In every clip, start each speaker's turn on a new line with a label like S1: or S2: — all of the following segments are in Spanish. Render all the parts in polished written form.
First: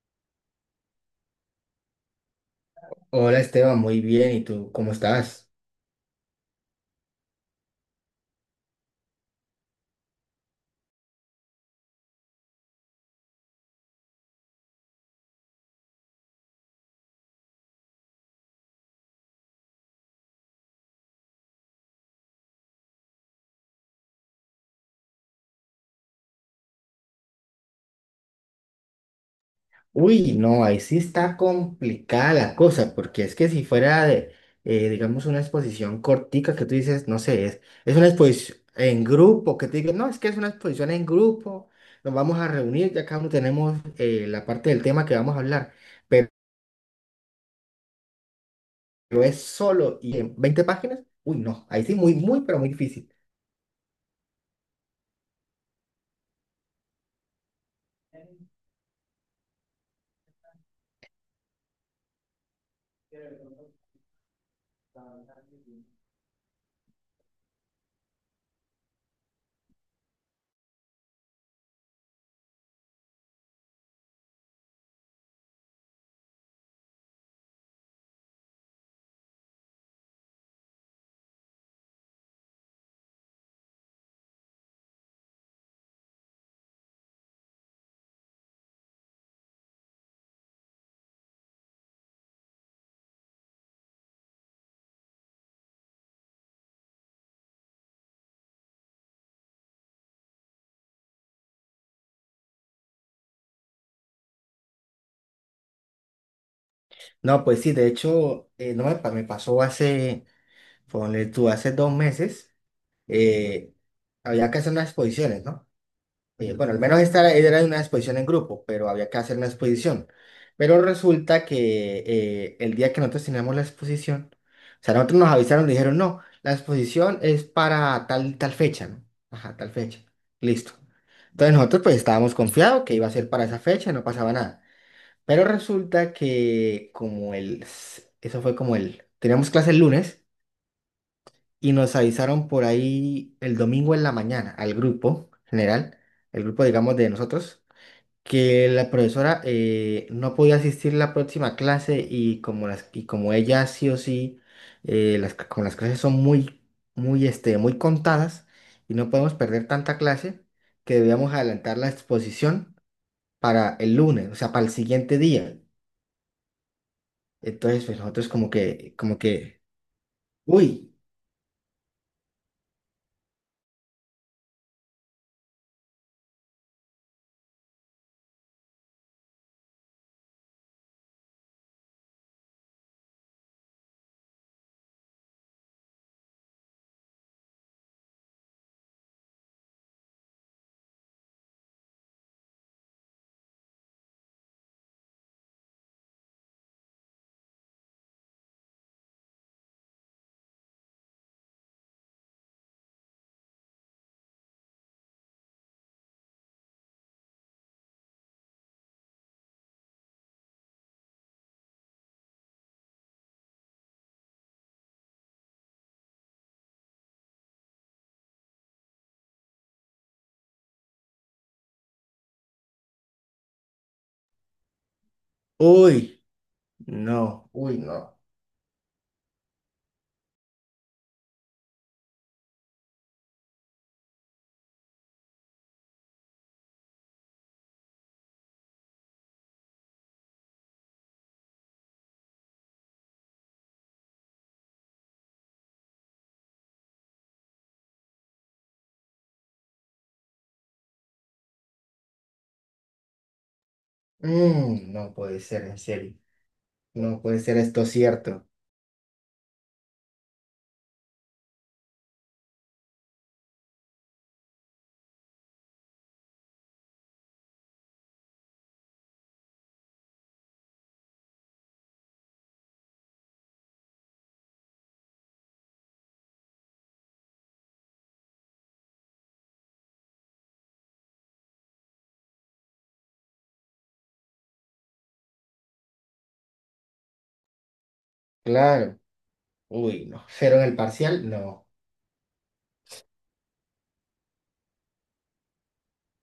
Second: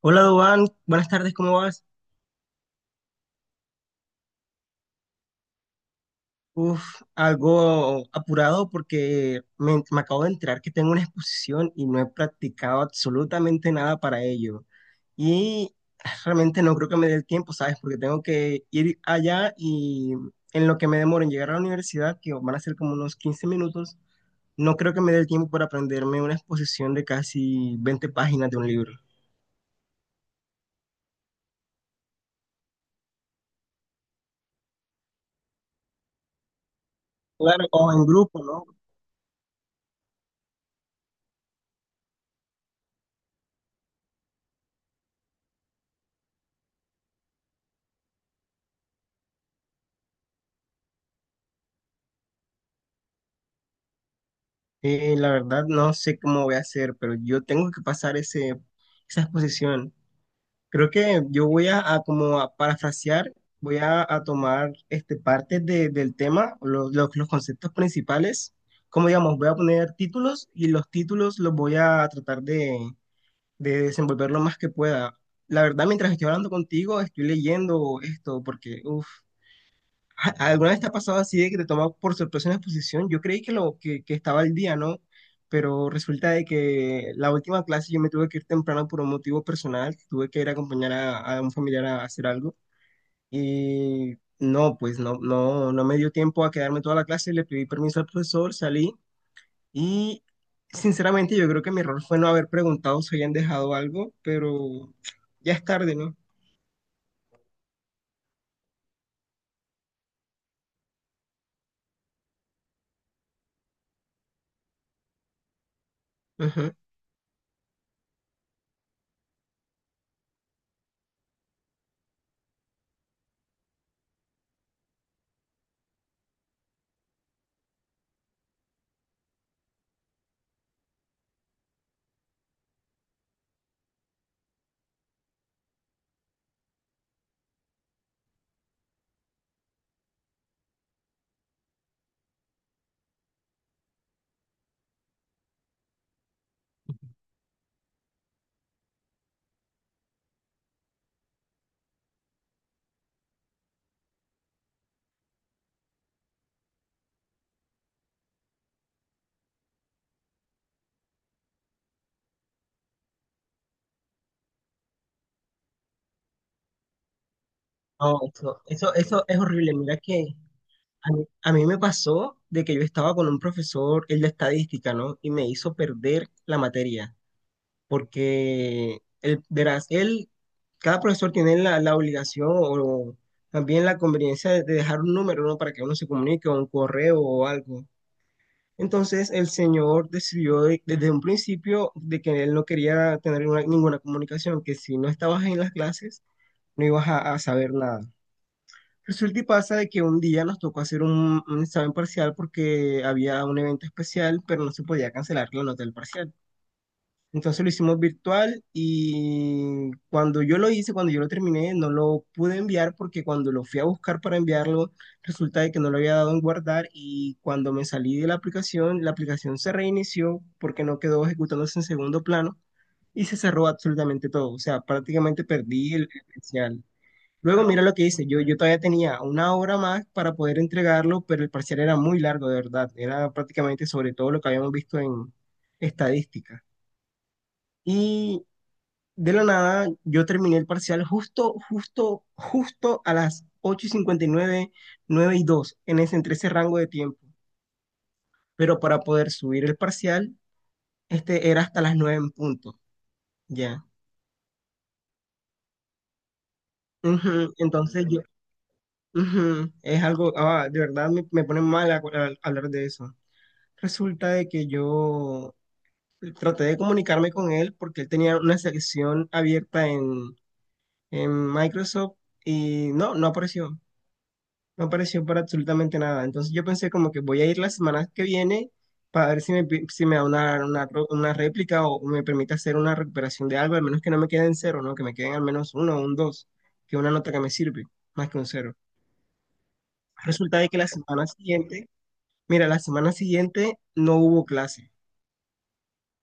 S1: Hola, Dubán. Buenas tardes, ¿cómo vas?
S2: Hola Esteban, muy bien. ¿Y tú cómo estás?
S1: Uf, algo apurado porque me acabo de enterar que tengo una exposición y no he practicado absolutamente nada para ello. Y realmente no creo que me dé el tiempo, ¿sabes? Porque tengo que ir allá y en lo que me demoro en llegar a la universidad, que van a ser como unos 15 minutos, no creo que me dé el tiempo para aprenderme una exposición de casi 20 páginas de un libro.
S2: Uy, no, ahí sí está complicada la cosa, porque es que si fuera de, digamos, una exposición cortica que tú dices, no sé,
S1: Claro, o
S2: es
S1: en
S2: una
S1: grupo,
S2: exposición
S1: ¿no?
S2: en grupo, que te digan, no, es que es una exposición en grupo, nos vamos a reunir, ya cada uno tenemos la parte del tema que vamos a hablar, pero, pero es solo y en 20 páginas, uy, no, ahí sí, muy, muy, pero muy difícil.
S1: La verdad no sé cómo voy a hacer, pero yo tengo que pasar esa exposición. Creo que yo voy a como a parafrasear, voy a tomar partes del tema, los conceptos principales. Como digamos, voy a poner títulos y los títulos los voy a tratar de desenvolver lo más que pueda. La verdad, mientras estoy hablando contigo, estoy leyendo esto porque, uff. ¿Alguna vez te ha pasado así de que te tomó por sorpresa una exposición? Yo creí que estaba al día, ¿no? Pero resulta de que la última clase yo me tuve que ir temprano por un motivo personal, tuve que ir a acompañar a un familiar a hacer algo y no, pues no me dio tiempo a quedarme toda la clase, le pedí permiso al profesor, salí y sinceramente yo creo que mi error fue no haber preguntado si habían dejado algo, pero ya es tarde, ¿no?
S2: No, pues sí, de hecho, no me, pa- me pasó hace, ponle tú, hace 2 meses. eh, Había que hacer unas exposiciones, ¿no? Bueno,
S1: Ujú.
S2: al menos esta era una exposición en grupo, pero había que hacer una exposición. Pero resulta que el día que nosotros teníamos la exposición, o sea, nosotros nos avisaron, nos dijeron, no, la exposición es para tal fecha, ¿no? Ajá, tal fecha. Listo. Entonces nosotros pues estábamos confiados que iba a ser para esa fecha, no pasaba nada. Pero resulta que como el, eso fue como el, teníamos clase el lunes y nos avisaron por ahí el domingo en la mañana al grupo general, el grupo digamos de nosotros, que la profesora no podía asistir la próxima clase y como las y como ella sí o sí las como las clases son muy muy muy contadas y no podemos perder tanta clase que debíamos adelantar la exposición para el lunes, o sea, para el siguiente día. Entonces, pues
S1: No,
S2: nosotros como
S1: eso, eso,
S2: que como
S1: eso es
S2: que
S1: horrible, mira que...
S2: uy,
S1: A mí me pasó de que yo estaba con un profesor, el de estadística, ¿no? Y me hizo perder la materia, porque, verás, cada profesor tiene la obligación o también la conveniencia de dejar un número, ¿no? Para que uno se comunique o un correo o algo. Entonces, el señor decidió desde un principio de que él no quería tener ninguna comunicación, que si no estabas en las clases, no ibas a saber nada. Resulta y pasa de que un día nos tocó hacer un examen parcial porque había un evento especial, pero no se podía cancelar la nota del parcial. Entonces lo hicimos virtual y cuando yo lo hice, cuando yo lo terminé, no lo pude enviar porque cuando lo fui a buscar para enviarlo, resulta de que no lo había dado en guardar y cuando me salí de la aplicación se reinició porque no quedó ejecutándose en segundo plano y se cerró absolutamente todo. O sea, prácticamente perdí el
S2: uy,
S1: el parcial.
S2: no,
S1: Luego
S2: uy,
S1: mira lo que
S2: no.
S1: hice, yo todavía tenía una hora más para poder entregarlo, pero el parcial era muy largo, de verdad. Era prácticamente sobre todo lo que habíamos visto en estadística. Y de la nada, yo terminé el parcial justo, justo, justo a las 8:59, 9:02, entre ese rango de tiempo. Pero para poder subir el parcial, este era hasta las 9 en punto, ya.
S2: Mm, no puede ser, en serio. No puede
S1: Ujú.
S2: ser esto
S1: Entonces yo,
S2: cierto.
S1: ujú, es algo, ah, de verdad me pone mal hablar de eso. Resulta de que yo traté de comunicarme con él porque él tenía una sección abierta en, Microsoft y no apareció. No apareció para absolutamente nada. Entonces yo pensé como que voy a ir la semana que viene para ver si me da una réplica o me permite hacer una recuperación de algo, al menos que no me queden cero, ¿no? Que me queden al menos uno o un dos, que una nota que me sirve, más que un cero.
S2: Claro. Uy, no. Cero
S1: Resulta
S2: en
S1: de
S2: el
S1: que la semana
S2: parcial, no.
S1: siguiente, mira, la semana siguiente no hubo clase.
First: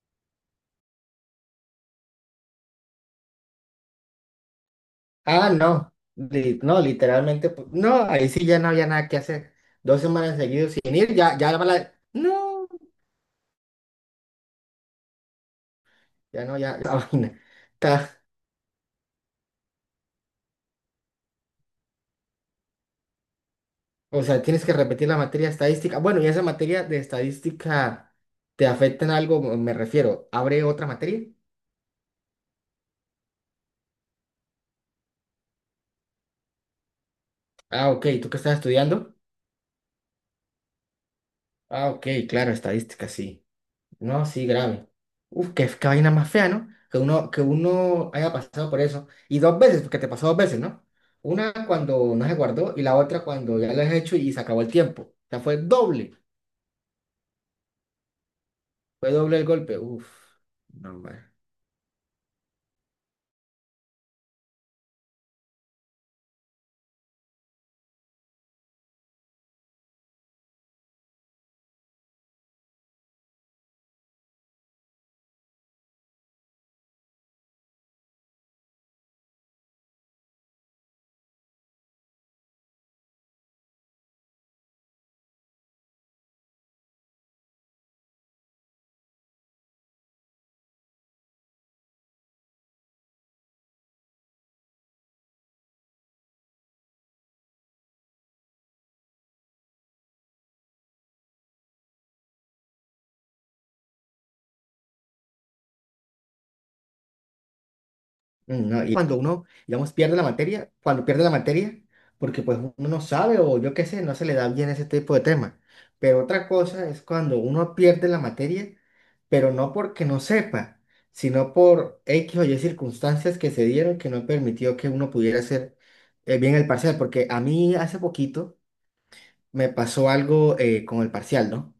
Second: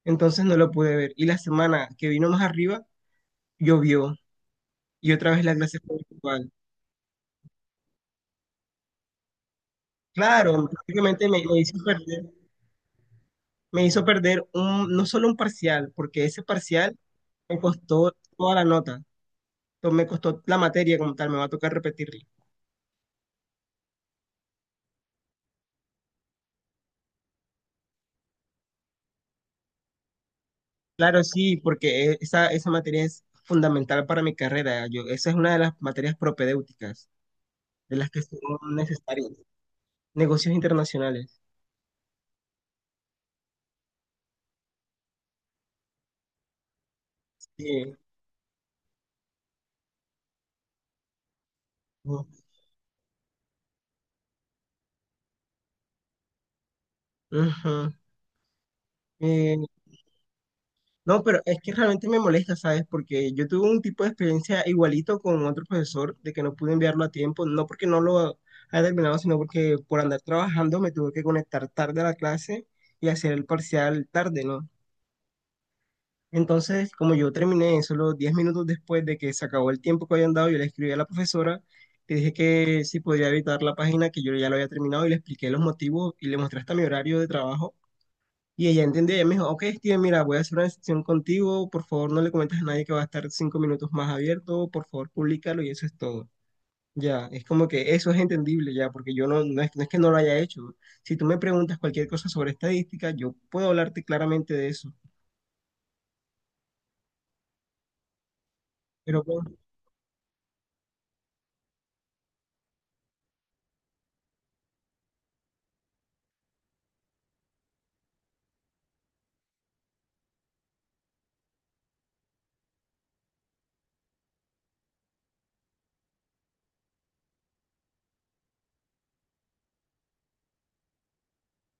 S1: Entonces no lo pude ver. Y la semana que vino más arriba, llovió y otra vez
S2: Ah,
S1: la clase
S2: no.
S1: fue virtual.
S2: No, literalmente. No, ahí sí ya no había nada que hacer. 2 semanas
S1: Claro,
S2: seguidas sin ir,
S1: prácticamente
S2: ya,
S1: me,
S2: ya va la. No,
S1: me hizo perder un, no solo un parcial, porque ese
S2: ya no, ya la
S1: parcial
S2: vaina.
S1: me costó
S2: Está-
S1: toda la nota, me costó la materia como tal, me va a tocar repetirla.
S2: o sea, tienes que repetir la materia estadística. Bueno, y esa materia de estadística te afecta en algo, me refiero. ¿Abre otra
S1: Claro,
S2: materia?
S1: sí, porque esa materia es fundamental para mi carrera. Yo, esa es una de las materias propedéuticas,
S2: Ah,
S1: de
S2: ok.
S1: las que
S2: ¿Tú qué
S1: son
S2: estás estudiando?
S1: necesarias. Negocios internacionales.
S2: Ah, ok, claro, estadística, sí. No, sí, grave. Uf, qué vaina más fea, ¿no? Que uno,
S1: Sí.
S2: haya pasado por eso. Y dos veces, porque te pasó dos veces, ¿no? Una cuando no se guardó y la otra cuando ya lo has hecho y se acabó el tiempo. O sea, fue doble.
S1: Ujú.
S2: Fue doble el
S1: Eh,
S2: golpe. Uf, no,
S1: No,
S2: hombre.
S1: pero es que realmente me molesta, ¿sabes? Porque yo tuve un tipo de experiencia igualito con otro profesor de que no pude enviarlo a tiempo, no porque no lo haya terminado, sino porque por andar trabajando me tuve que conectar tarde a la clase y hacer el parcial tarde, ¿no? Entonces, como yo terminé solo 10 minutos después de que se acabó el tiempo que habían dado, yo le escribí a la profesora, le dije que si podía evitar la página, que yo ya lo había terminado y le expliqué los motivos y le mostré hasta mi horario de trabajo. Y ella entendió, ella me dijo: ok, Steven, mira, voy a hacer una sesión contigo, por favor no le comentes a nadie que va a estar 5 minutos más abierto, por favor públicalo y eso es todo. Ya, es como que eso es entendible ya, porque yo no es que no lo haya hecho. Si tú me preguntas cualquier cosa sobre estadística, yo puedo hablarte claramente de eso,
S2: Mm, ¿no? Y cuando
S1: pero
S2: uno,
S1: bueno,
S2: digamos, pierde la materia, cuando pierde la materia, porque pues uno no sabe o yo qué sé, no se le da bien ese tipo de tema. Pero otra cosa es cuando uno pierde la materia, pero no porque no sepa, sino por X o Y circunstancias que se dieron que no permitió que uno pudiera hacer bien el parcial. Porque a mí hace poquito me pasó algo con el parcial, ¿no?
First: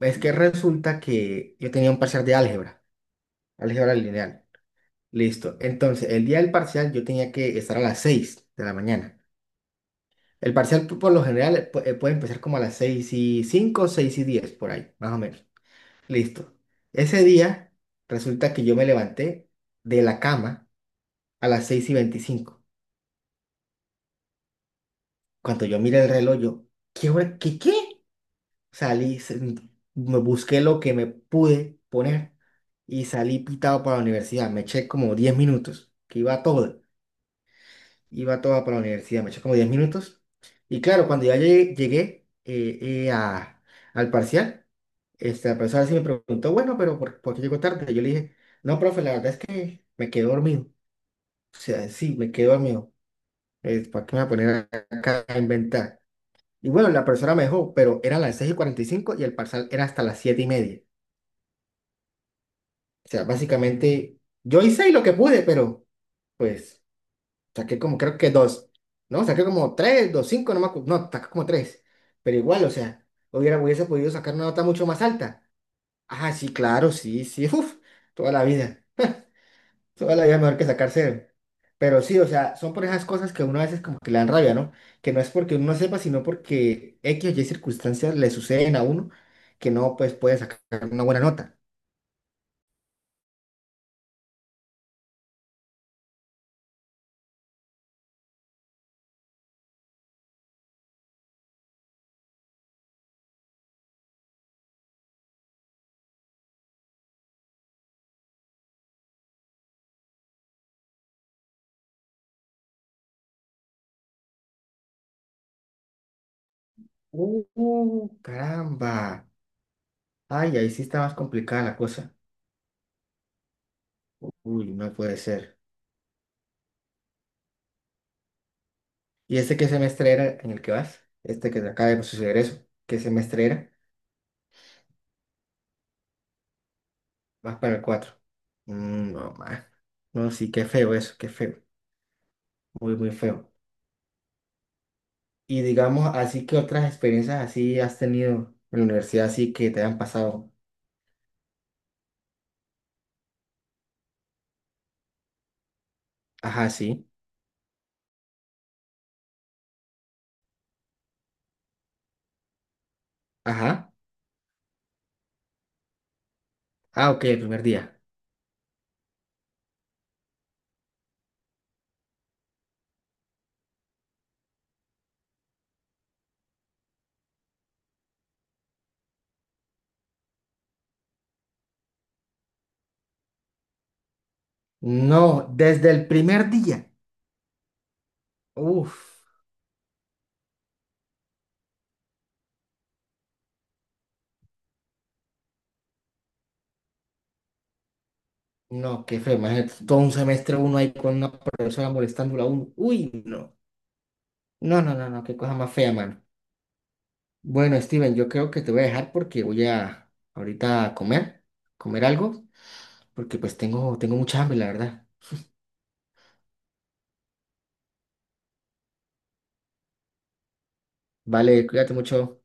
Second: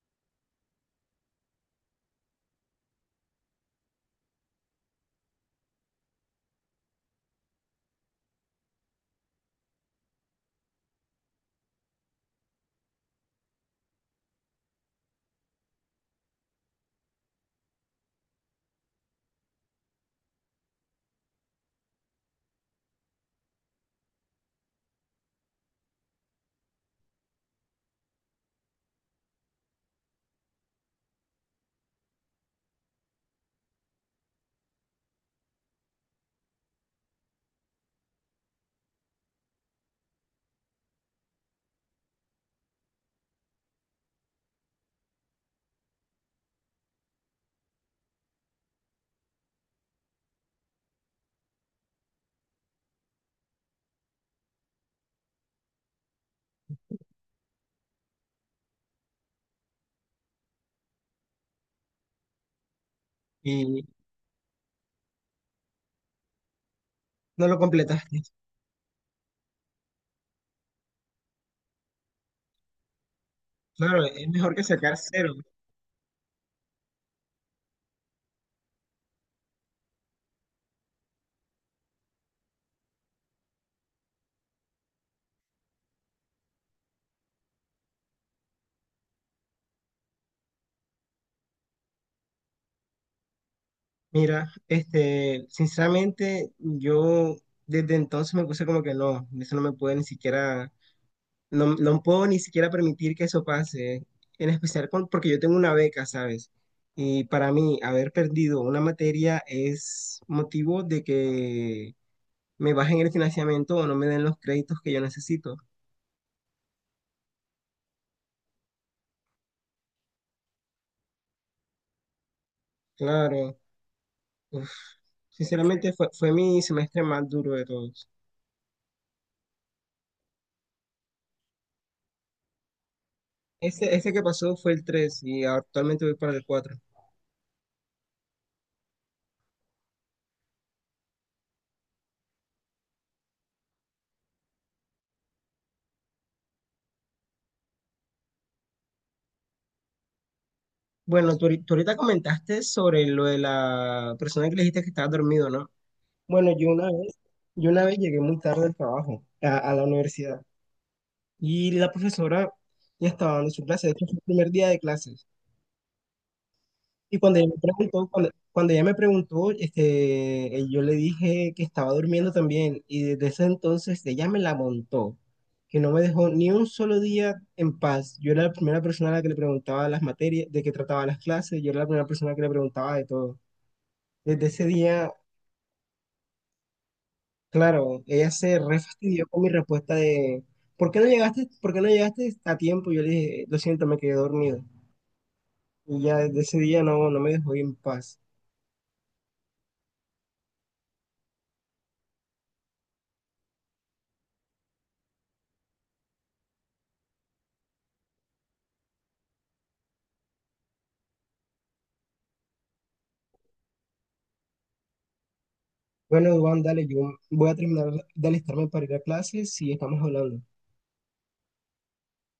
S2: Es que resulta que yo tenía un parcial de álgebra, álgebra lineal. Listo. Entonces, el día del parcial yo tenía que estar a las 6 de la mañana. El parcial por lo general puede empezar como a las 6 y cinco, 6:10 por ahí, más o menos. Listo. Ese día resulta que yo me levanté de la cama a las 6:25. Cuando yo miré el reloj, yo, ¿qué hora? ¿Qué? Salí, me busqué lo que me pude poner y salí pitado para la universidad. Me eché como 10 minutos, que iba todo. Iba toda para la universidad, me eché como 10 minutos. Y claro, cuando ya llegué, eh, a- al parcial, la profesora sí me preguntó, bueno, pero ¿ por qué llegó tarde? Yo le dije, no, profe, la verdad es que me quedé dormido. O sea, sí, me quedé dormido. ¿Para qué me voy a poner acá a inventar? Y bueno, la profesora me dejó, pero eran las 6:45 y el parcial era hasta las 7:30. O sea,
S1: y
S2: básicamente yo hice lo que pude, pero pues...
S1: no lo
S2: Saqué como, creo
S1: completaste.
S2: que dos. No, saqué como tres, dos, cinco, no me no, saqué como tres. Pero igual, o sea, hubiera, hubiese
S1: Claro,
S2: podido
S1: es
S2: sacar una
S1: mejor
S2: nota
S1: que
S2: mucho
S1: sacar
S2: más
S1: cero.
S2: alta. Ah, sí, claro, sí, sí, uff, toda la vida. Toda la vida mejor que sacar cero. Pero sí, o sea, son por esas cosas que uno a veces como que le dan rabia, ¿no? Que no es porque uno no sepa, sino porque X o Y circunstancias le suceden a uno que no, pues, puede sacar una buena nota.
S1: Mira, sinceramente, yo desde entonces me puse como que no, eso no me puede ni siquiera. No, no puedo ni siquiera permitir que eso pase, en especial porque yo tengo una beca, ¿sabes? Y para mí, haber perdido una materia es motivo de que me bajen el financiamiento o no me den los créditos que yo necesito.
S2: Caramba. Ay, ahí sí está más complicada la cosa.
S1: Claro,
S2: Uy,
S1: uf,
S2: no puede ser.
S1: sinceramente fue mi semestre más duro de todos.
S2: ¿Y este qué semestre era en el que vas? Este que te acaba de suceder eso. ¿Qué semestre era?
S1: Este que pasó fue el 3 y actualmente voy para el cuatro.
S2: Vas para el cuatro. Mm, no, más. No, sí, qué feo eso, qué feo. Muy, muy feo. Y digamos, así que otras experiencias así has tenido en la universidad, así que te han pasado.
S1: Bueno, tú ahorita comentaste sobre lo de la persona que le dijiste que estaba dormido, ¿no? Bueno,
S2: Ajá, sí.
S1: yo una vez llegué muy tarde al trabajo, a la universidad, y la profesora ya estaba dando su clase,
S2: Ajá.
S1: de hecho fue el primer día de clases.
S2: Ah,
S1: Y
S2: ok, el
S1: cuando ella
S2: primer
S1: me
S2: día.
S1: preguntó, yo le dije que estaba durmiendo también, y desde ese entonces ella me la montó, que no me dejó ni un solo día en paz. Yo era la primera persona a la que le preguntaba las materias, de qué trataba las clases, yo era la primera persona que le preguntaba de todo. Desde ese día.
S2: No, desde el primer día.
S1: Claro, ella se
S2: Uf.
S1: refastidió con mi respuesta de ¿por qué no llegaste a tiempo? Yo le dije, lo siento, me quedé dormido. Y ya desde ese día no me dejó en paz.
S2: No, qué feo. Imagínate, todo un semestre uno ahí con una profesora molestándola a uno. Uy, no. No, no, no, no, qué cosa más fea, mano. Bueno, Steven, yo creo que te voy a dejar porque voy a ahorita a comer, algo, porque pues tengo mucha hambre, la verdad.
S1: Bueno, Juan, dale, yo voy a terminar de alistarme para ir a clases y estamos hablando.
S2: Vale, cuídate mucho.